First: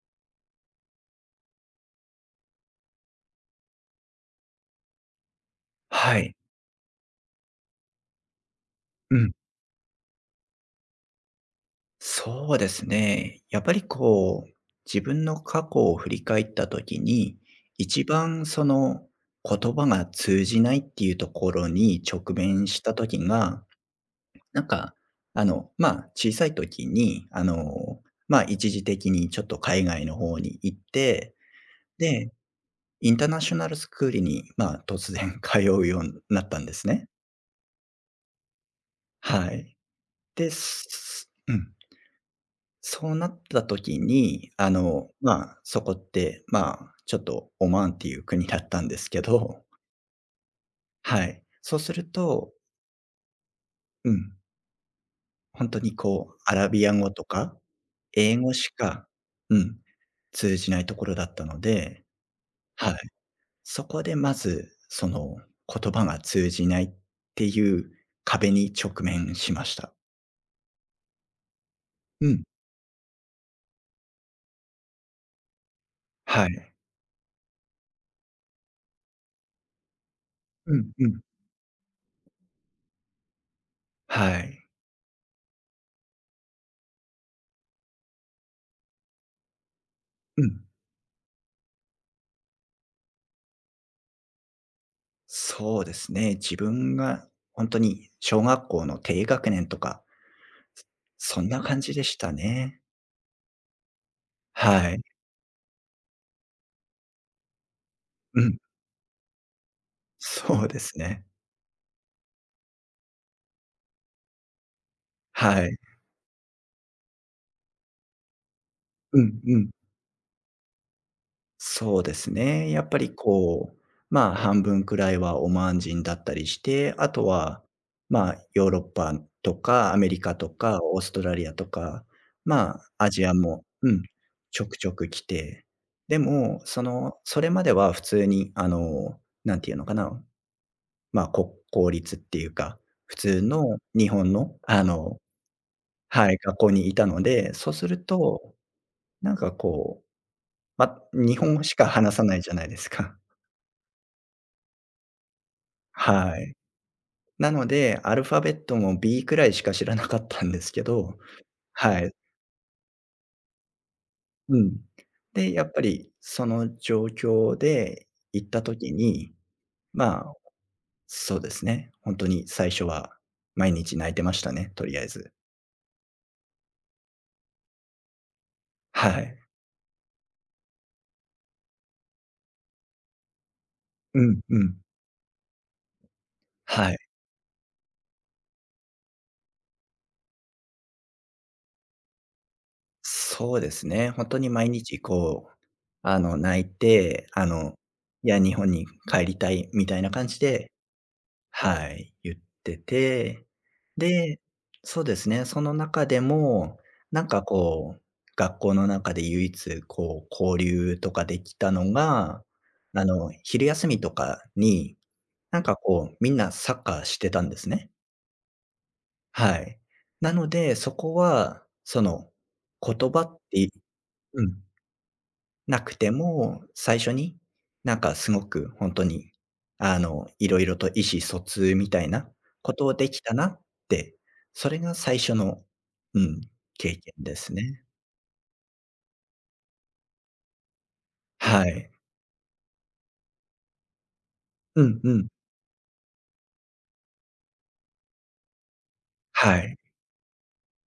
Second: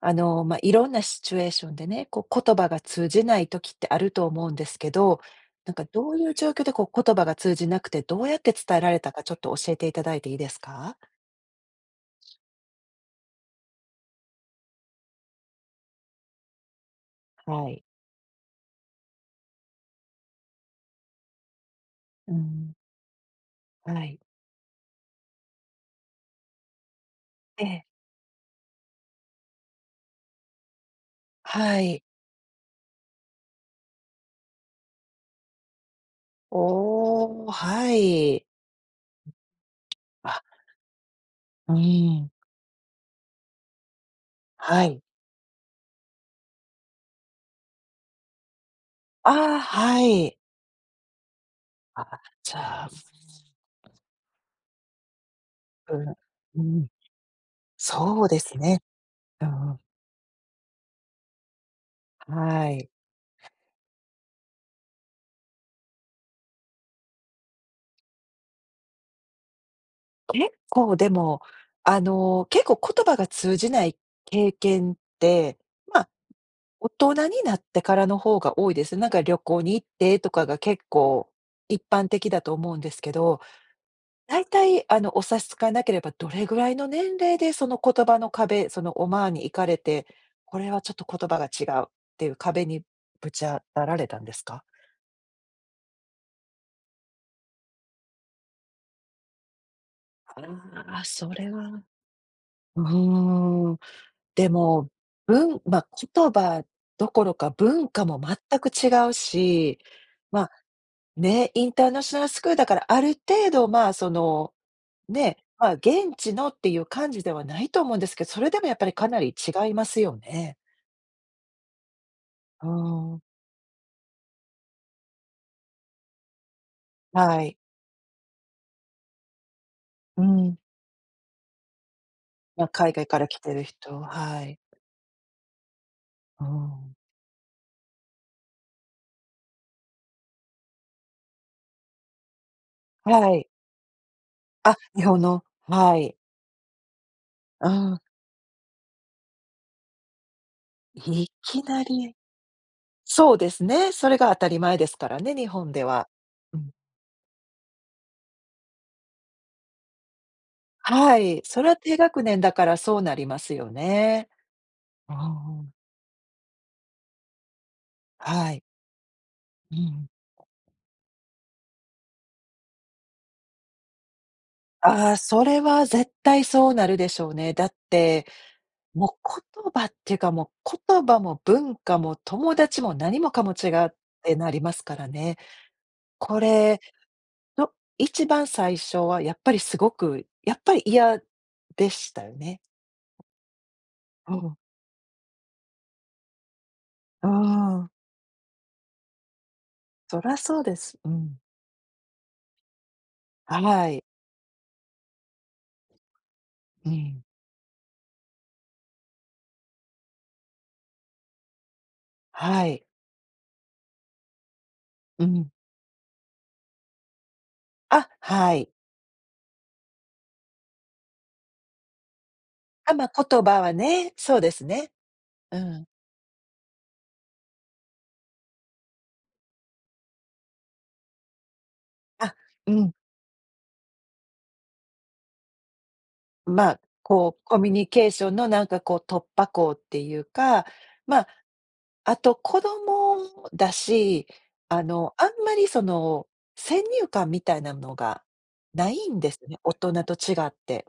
まあ、いろんなシチュエーションでね、こう言葉が通じない時ってあると思うんですけど、なんかどうはいうい。状況でこう言葉が通じなくて、どうやって伝えられたうかちん。ょっと教えていただいていいですか？そうですね。やっぱりこう、自分の過去を振り返った時に、はい。一番その言葉が通じないっていうところにう直面ん、した時が、はい。なんか、小さい時に、ええ、一時的にちょっと海外の方に行って、はい。で、インターナショナルスクールに、突然 通うようになったんですね。おお、はい。はい。あ、で、ううん。ん、そうなった時に、はい。そこって、ちょっとオマーンっていう国だったんですけああ、ど、はい。はい。そうするあ、と、じゃあ、うん、本当にこう、アうラん、うビん、ア語とか、そう英で語すしね。か、ううん、ん、通じないところだったので、はい。はい。そこでまず、その、言葉が通じないっていう壁に直面しました。結構でも、うん。結構言葉が通じない経験って、まあ、はい。大人になってからの方が多いです。なんか旅行に行ってとかがう結んうん。構一般的だと思うんですけど、は大い。体お差し支えなければどれぐらいの年齢でその言葉の壁、そのオマーンに行かれて、うこん。れはちょっと言葉が違うっていう壁にぶち当たられたんですか？そうですね。自分が本当に小学校の低学年とか、ああー、そそんれな感はじでしたうね。ーでも、はい。まあ、言葉どころか文化もうん。全く違うし、まあ、そうですね。ね、インターナショナルスクールだからある程度、まあ、その、ね、はまあ、い。現地のっていう感じではないと思うんですけど、それでもやっぱりかなうりんう違ん。いますよね。そうですうーね。やっぱりん、こう、半分くらいはオマーン人だったりして、あとはい。は、ヨーロッパとかアメリうカとん。かオーストラリアとか、まあ、ま海外アかジらア来てるも、う人、ん、はい。ちょくちょく来て、でうも、そん。の、それまでは普通になんていうのかな、公立っていうか、普は通い。の日本の、あ、日本の、はい。はい、学校にいたので、うそうするん。と、なんかこう、い日本き語しなか話りさないじゃないですか。そうですね、それが当たり前ですからね、日本では。はい。うん。なので、アルファベットも B くらいしか知らなかったんですけはど、い、それは低はい、学年だからそうなりますよね。うん。あで、やあ。っぱりその状況で行っはい。た時に、うん。まあ、そうですね、ほんとに最初は毎日泣いてましたね、とりあえああ、ず。それは絶対そうなるでしょうね。だって、はもい。う言葉っていうか、もう言葉も文化も友達も何もかも違うっうてんなうりまん。すからね。これ、はい。ど一番最初はやっぱりすごく、やっぱり嫌でしたよね。そうですね。本う当にん。毎日こう、泣いうて、ん。いや、日本に帰りたいみたいなそ感らじそうで、です。うん。はい、言ってて、はい。で、そうですね、その中でも、うん。なんかこう、学校の中で唯一こう、交流とかできたのが、はい。昼休みとかに、うん。なんかこう、みんなサッカーしてたんですね。あ、はい。はい。なので、そこは、その、あ、ま言あ、葉っ言葉てはね、そううでん。すね。うなん。くても、最初に、なんかすごくほんとに、色々と意思疎通みたいなあ、うこん、とできたなって、それが最初の、うん、まあ、経験こでう、すコミュね。ニケーションのなんかこう突破口っていうか、まあ、はい。あと子供だし、うんうあん。んまりその、先入観みたいなのがないんですね、は大い。人と違って。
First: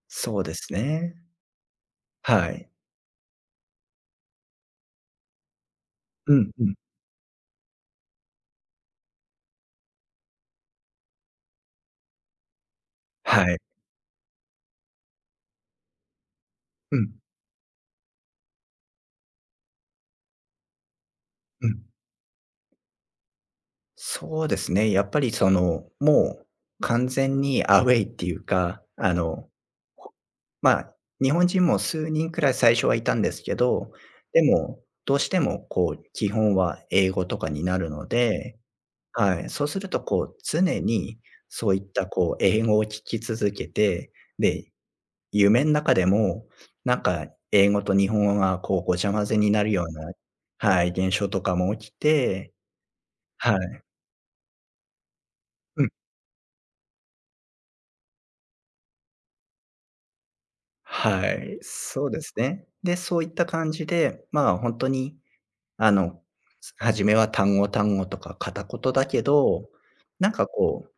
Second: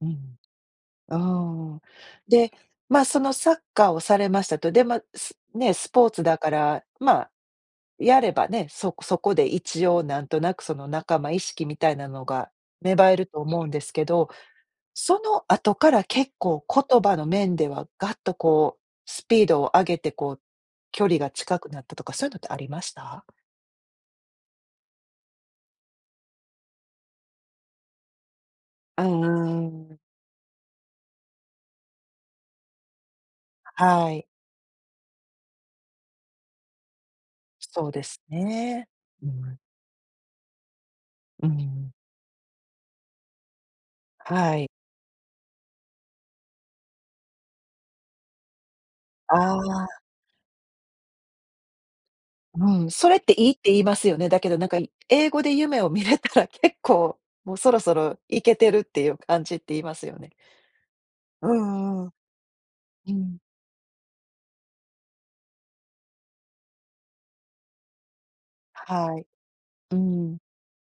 うん。そうですね。うん。はで、い。まあ、そのサッカーをされましたと。で、まあ、スポーツうだかんうん。ら、まあやればね、そこで一応なんとなくその仲間意識みたいなのが芽生えるとはい。思うんですけど、その後から結構う言ん、葉の面ではガッとこう、スピードを上げてこう、距離が近うくなん。ったとか、そういうのってありました？そうですね、やっぱりその、もう完全にアウェイっていうか、あんほまあ、日本人も数人くらい最初はいたんですけど、はい、でも、どうしてもこう基本は英語とかになそるうでのすで、ね。うはい、ん、そうするとこう常にうそういっん、たこう英語を聞き続けて、はい。で、夢の中でも、なんか英語と日本語がこうごちゃ混あぜになるようあ、な、はい、現象とかも起きて、うん、それっていいっはて言い。いますよね。だけどなんか英語で夢うをん。見れたら結構、もうそろそろいけてるっていう感じって言いますよね。はうい、んうそん。うですね。で、うそういっん。た感じで、本当に、あの、初めは単語単語とか片言だはけい。ど、うなんん。かこう、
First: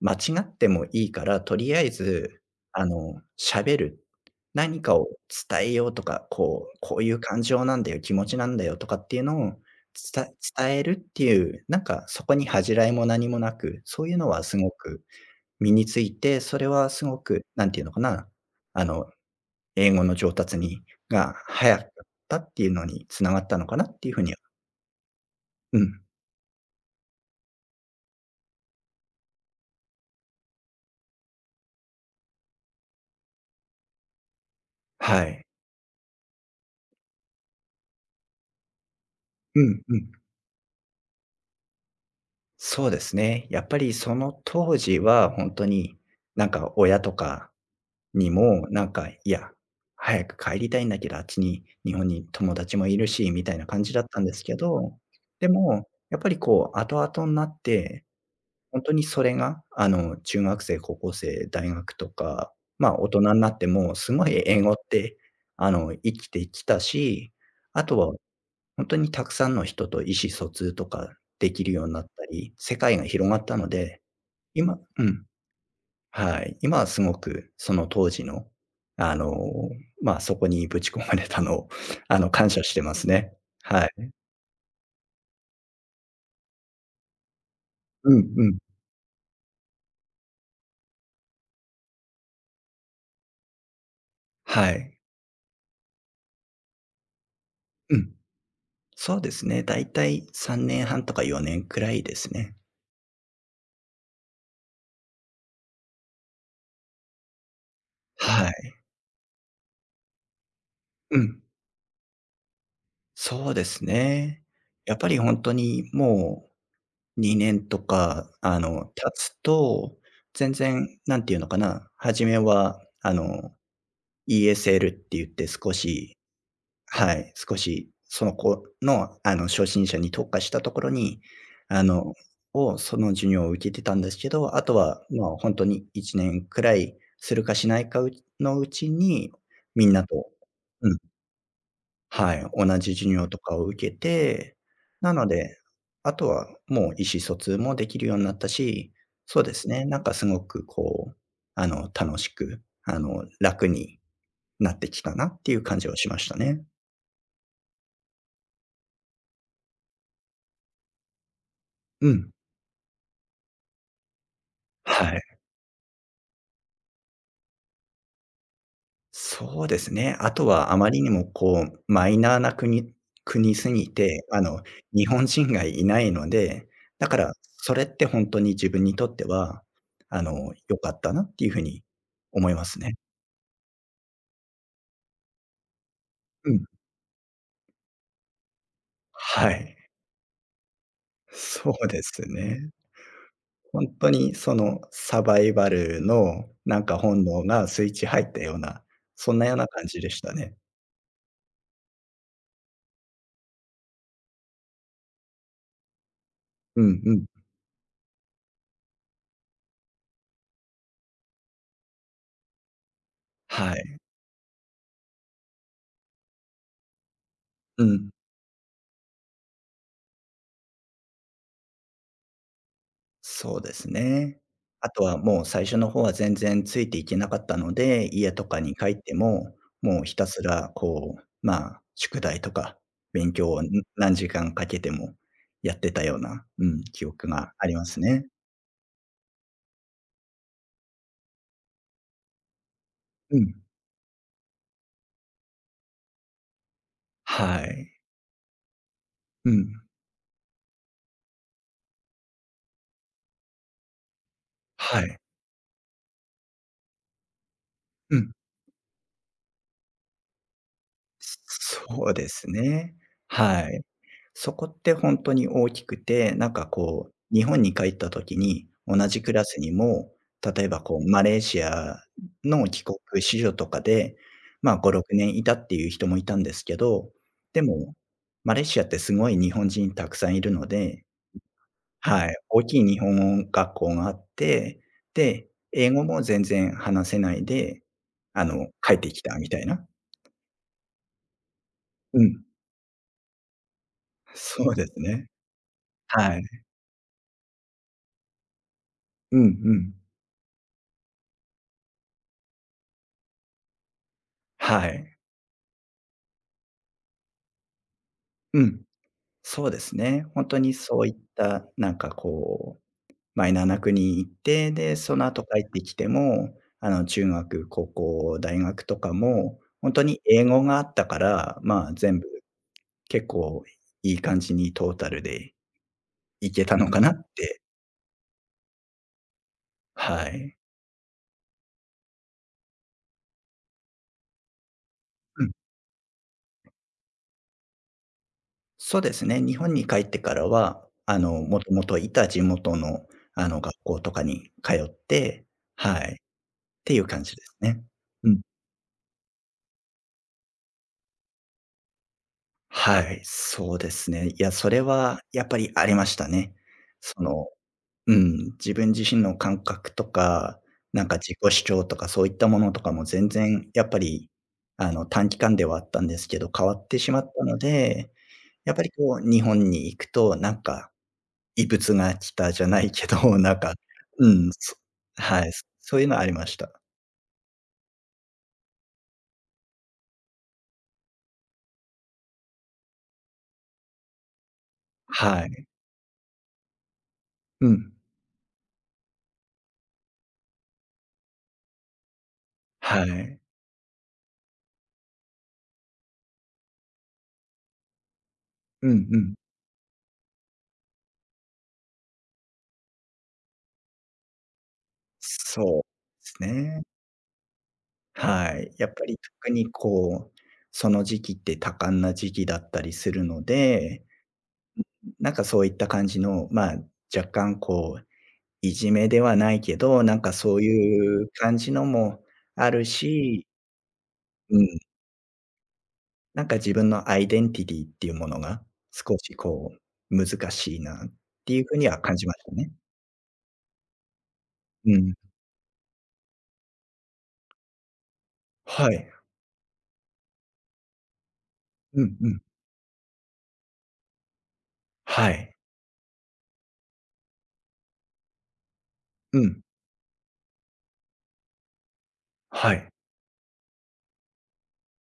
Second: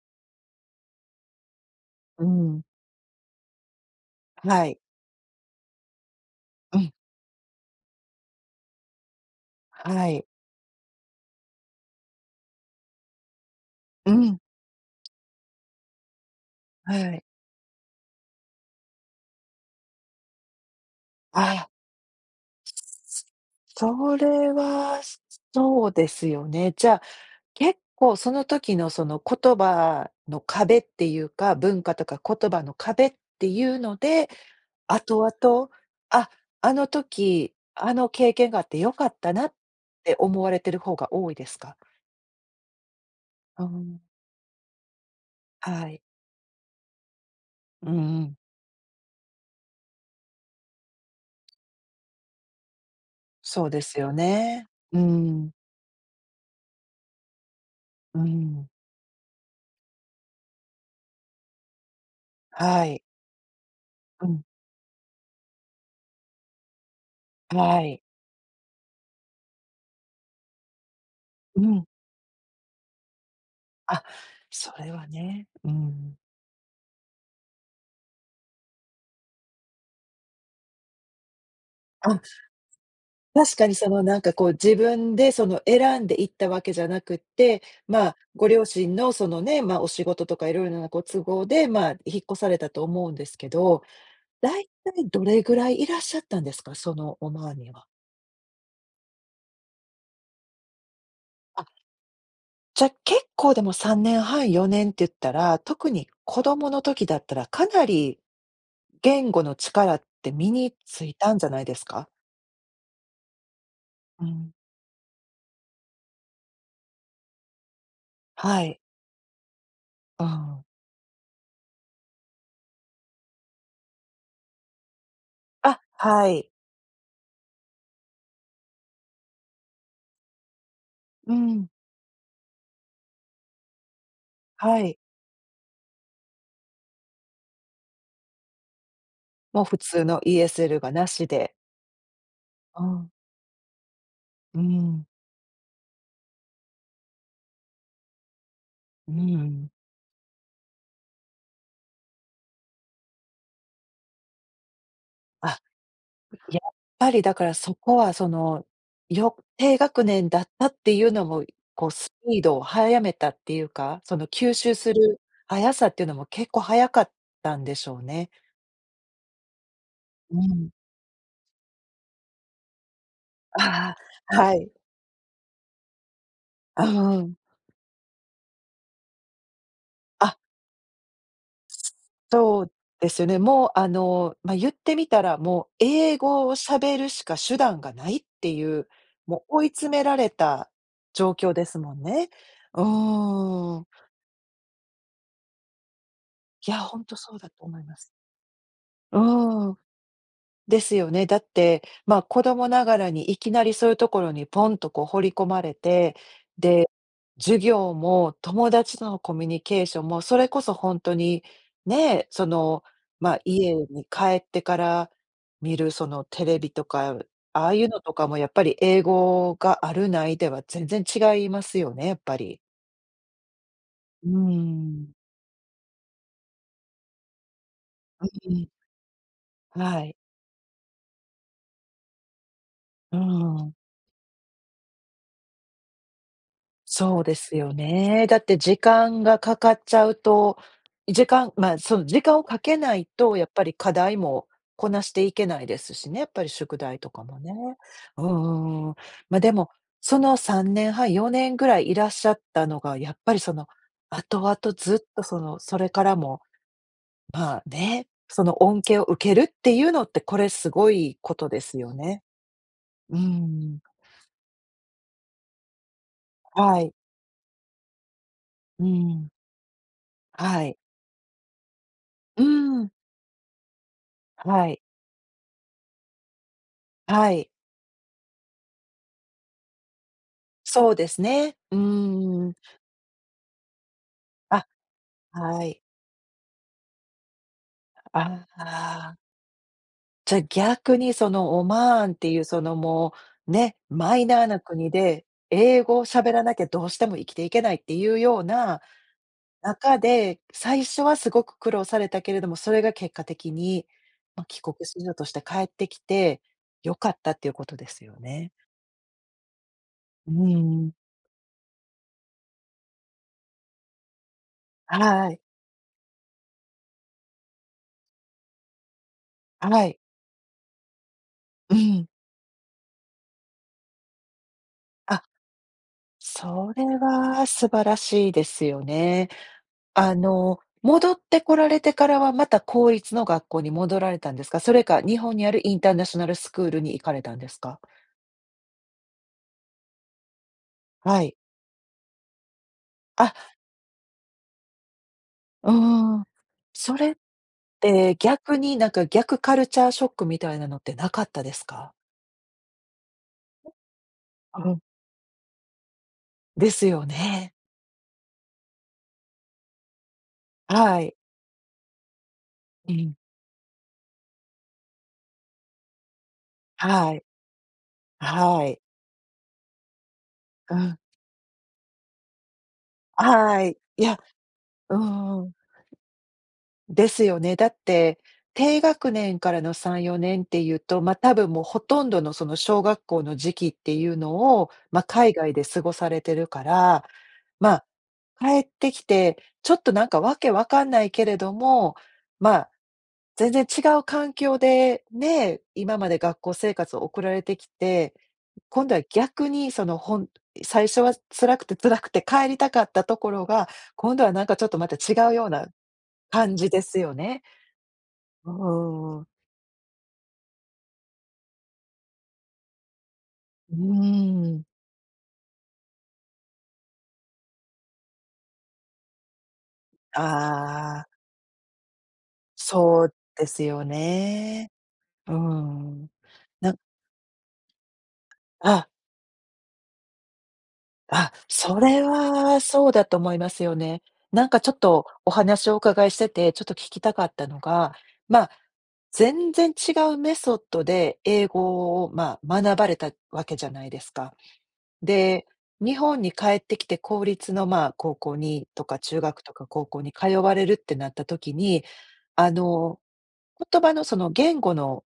間違ってもいいから、とりあえうず、ん。喋る。はい。何かを伝えようとか、こうう、ん。こういう感情なんだよ、気持ちなんだよとかっていうのを、はい。伝伝えるっていう、なんかそこに恥じらいも何もなく、そうういうのん。はすごく身について、それははすごい。く、なんていうのかな、あの英語の上達にがあ早かったっていうのに繋がったのかなっていうそふうには、れは、うそうん、ですよね。じゃあ、結構その時のその言葉の壁っていうか、文化とか言葉の壁っていうので、は後い。々、あ、あの時、あの経験があって良かったなっうんうん。て思われてる方が多いですか？そうですね。やうっぱりんその当時はほんとはに、い。なんか親とかうんうにん。も、なんか、いや、早く帰りたいんだけど、あっちに日本に友達もいるしみたいそなうで感じすだっよたんですけね。ど、うでん、も、やっぱりこう後々になってうん。本当にそれが、中学生、高校生、大学とか、はい。大人になってもすうごん。い英語って、生きてきたし、はあとい。は本当にたくさんの人と意思疎通とかでうきるん。ようになったり、世界が広がったのあ、で、それうはん、ね。うん。はい、今はすごくその当時の、あの、そこにぶち込まれたのを、あ、感謝してますね。確かにはそのい。なんかこう自分でその選んでいったわけじゃなくって、まうあ、んうごん。両親のそのね、まあ、お仕事とかいろいろなご都合で、まあ、引っ越されたと思うんですけど、だはいたい。いどれぐらいいらっしゃったんですか？そのオマーンには。うん。そうですね、だいたい3年半とか4あ、年くらいですね。じゃ、結構でも3年半、4年って言ったら、特に子供の時だったらかなりはい。言語の力って身についうたんん。じゃないですか？そうですうね。ん。やっぱり本当にもう2年とか、はい。経つと、う全ん。然なんていうのかな、初めは、ESL って言って少あ、し、はい。はい、少しその子の、初心者に特化したところに、うん。あの、その授業を受けてたんですけど、あとはい。は、本当に1年くらいするかしないかうのうちに、もう普みん通なの と、 ESL うがん、なしで。はい、同うじん。授業とかを受けて、うん。なので、あとはもう意思疎通もできるようになったし、うそうですん。ね、なんかすごくこう、楽しく、楽になってきたなっていあ、う感じはしましたやね。っぱりだからそこはその、低学年だったっていうのも、こううスん。ピードを速めたっていうか、その吸収すはるい。速さっていうのも結構速かったんでしょうね。そうですね。あうとん。はあまりにもこう、マイナーな国すぎあて、あ、はい。日本人がいないので、うだからん。それって本当に自分にとっては、あ良かったなっていうふうに思いそまうすね。ですよね。もう、あの、まあ、言ってみたら、もう英語うをん。喋るしか手段がないっていう、もはう追いい。詰められた状況でそすうもんですね。ね。うーほん。んとにそのサバイバルのいや、なんほかんと本そう能だとが思いスイッまチす。入ったような、そんなようなうーん。感じでしたね。ですよね。だって、まあ、子供ながらにいきなりそういうところにポンとこう放り込まれて、うで、んうん。授業も友達とのコミュニケーションも、それこそ本当に、ね、その、まあ、家はい。に帰ってから見るそのテレビとか、ああいううのん。とかもやっぱり英語があるないでは全然違いますよね、やっぱり。そうですうね。あとん。はもう最初の方は全然ついていけなかったので、家とうかん。に帰っても、はもうい。ひたすらこう、宿題とかう勉強を、ん。何時間かけてもやってたような、うん、記そう憶でがすあよりますね。ね。だって時間がかかっちゃうと、まあ、その時間をかけないと、うやっん。ぱり課題もこなしていけないですしね、やっぱり宿題とかもね。はい。うんうんうん。ま、うでも、ん。その3年半、4年ぐらいいらっしゃったのが、やっぱりその、後々ずっはい。とその、それからも、まあね、うん。その恩恵を受けるっていうのって、これすごいことですよそうね。ですね。うはん。い。そこってほんとに大きくて、なんかはい。こう、日本に帰った時に、う同じん。クラスにも、は例えい。ばこうマレーシアうの帰ん。国子女とかで、はい。5、6年いたっていう人もいたんですけど、はい。でも、マレーシアってすごい日本人たくさんいるのそうで、ですね。うはい、ーん。大きい日本学校があっあ、て、で、はい。英語も全然話せないで、あ帰ってきあ。たみたいな。じゃ、逆にそのオマーンっうていうん、そのもう、ね、マイナーなそうで国すで、ね。英語を喋はらい。なきゃどうしても生きていけないっていうようなうんうん。中で、最初はすごく苦労されたけれども、それが結果的に、ま、帰国は子女い。として帰ってきて良かったっていうことですよね。うん。そうですね。う本当ーにん。そういった、なんかこう、マイナーな国に行って、で、そのはい。後帰ってきても、中学、高校、大学とかも、は本い。当に英語があったから、うん。全部結構いい感じにトータあ、ルで行けそたのれかなっはて。素晴らしいですよね。あはい。の、戻ってこられてからは、また公立の学校に戻られたんですか？それか、日本うにん。あるインターナショナルスクールに行かれたんですか？そうですね、日本に帰ってからは、はい。もともといた地元の、あ、学校とかに通って、うはーい、ん。てそいうれっ感じですね。てうん。逆に、なんか、逆カルチャーショックみたいなのってなかったですか？はい、そうですね。いや、うそれん。はやっぱりありましたね。ですよその、ね。うん、自分自身の感覚とか、はなんい。か自己主張とかそういったものとかうもん。全然やっぱり、短期間ではあったんですけど、変わってしはまい。ったので、はやっい。ぱりこう日本に行くと、なんうかん。異物が来たじゃないけど、なんはか、い。いや、うん、うんうはい、ん。そういうのはありました。ですよね。だって、低学年からの3、4年っていうと、まあ、多分もうほとんどのその小学校の時期っていうのを、まあ、海は外でい。過ごされてるから、うまあ、ん。帰ってきて、ちょっとなんかわけわかんないけれども、まあ、はい。全然違う環境で、ね、今まで学校生活を送られてきて、今う度はんうん。逆にその最初は辛くて辛くて帰りたかったところが、今度はなんかちょっとまた違うようなそうです感じでね。すよね。うはい。やっぱりんう特にこう、その時期って多感な時期だったりするのーで、ん。なんかそういった感じの、若干こう、いじめではないけど、なんかそうああ、いう感じのもあるそうでし、すようね。ん、うーん。なんかな自ん分のアイデンティティっていうものが、あ、少しこう、難しいなっあ、ていうふうそにはれ感じましたはね。そうだと思いますよね。なんかちょっうとん。お話をお伺いしてて、ちょっと聞きたかったのが、まあ、はい。全然違うメソッドで英う語を、んうまん。あ、学ばれたわけじゃないですか。はで、い。日本に帰ってきて公立の、まあ、高校にとか中う学とん。か高校に通われるってなった時に、あはい。の、言葉のその言語の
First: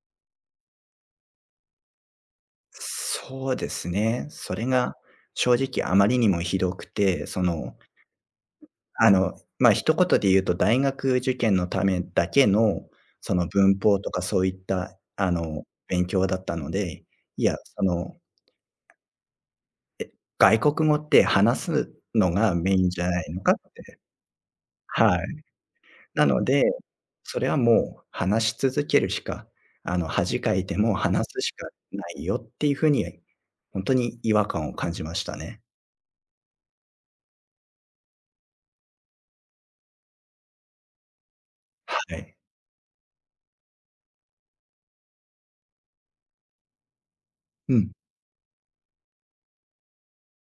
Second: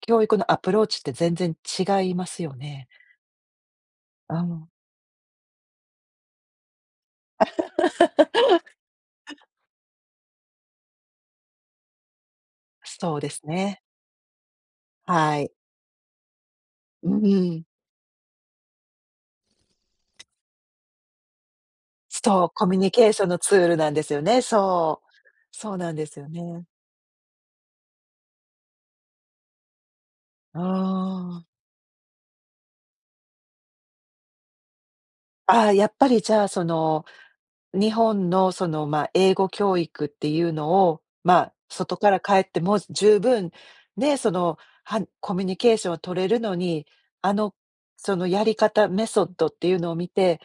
教育のアプローチって全然違いますよね。そうですね。うそれん、が正直あまりにもひどくて、その、一言で言うと大学受験のためだけの、そうでそすの文ね。法とかそういった、はい。勉強だったので、ういや、んその、外国語って話すのそう、がコメミュインニじケゃーシなョンいののかツっールなんて。ですよね。そう。はい。そうなんですなよので、ね。それはもう話し続けるしか、恥かいても話あすしかないよっていうふうに、本当に違和感を感じましたあね。ああ、やっぱりじゃあその日本のその、まあ、英語教育っていうのを、まあ、外かはら帰い。っても十分、ね、その、はコミュニケーションを取れるのに、あの、うん。そのやり方、メソッドっていうのを見て、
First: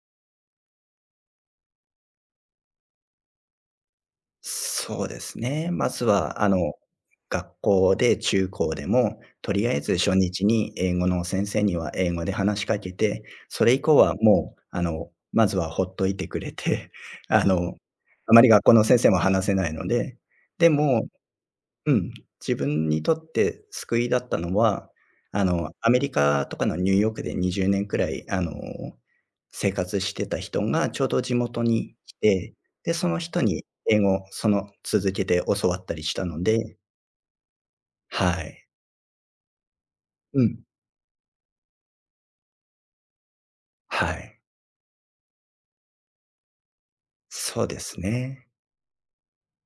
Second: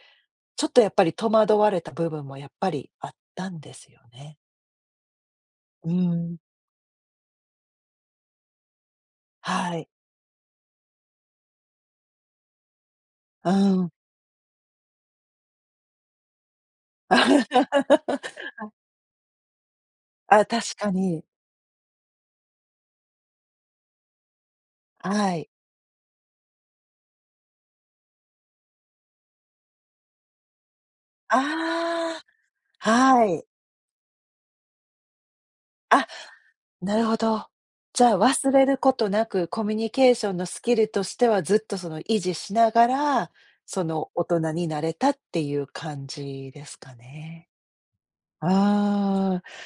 ちょっとやっぱり戸惑われた部分もやっぱりあったんですよね。そうですね。まうずん、は、学校で中高でも、とりあはえい、ず初日に英語の先生には英語で話しかけて、うそれ以ん。降はもう、まずはほっといてくれて、あの、あまり 学校の先生も話せないので、あ、で確かも、に。うん、自分にとって救いだったのは、はい。アメリカとかのニューヨークで20年くらい、生活してた人がちょうど地元に来あて、あ、で、そのは人い。に英語、その続けて教わったりあ。したので、なるほど。じゃあ、は忘れい。ることなく、コミュニケーションうのスん。キルとしてはずっとその維持しながら、そのは大人い。になれたっていう感じですかね。そうですね。ああ。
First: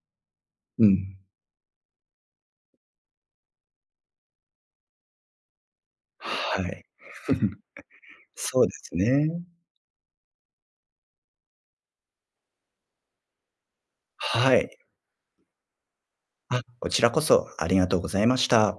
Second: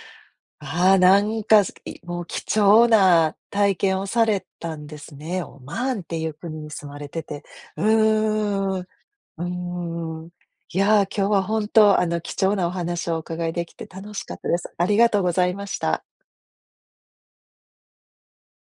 うああ、ん。なんか、もう貴重な体験をされたんですね。オマーンっていう国はにい。住まれてて。うそうでーん、うすね。ーん。いやー、今日は本当、あの、貴重なお話をお伺いできて楽しかったはです。い。ありがとうございました。あ、こちらこそありがとうございました。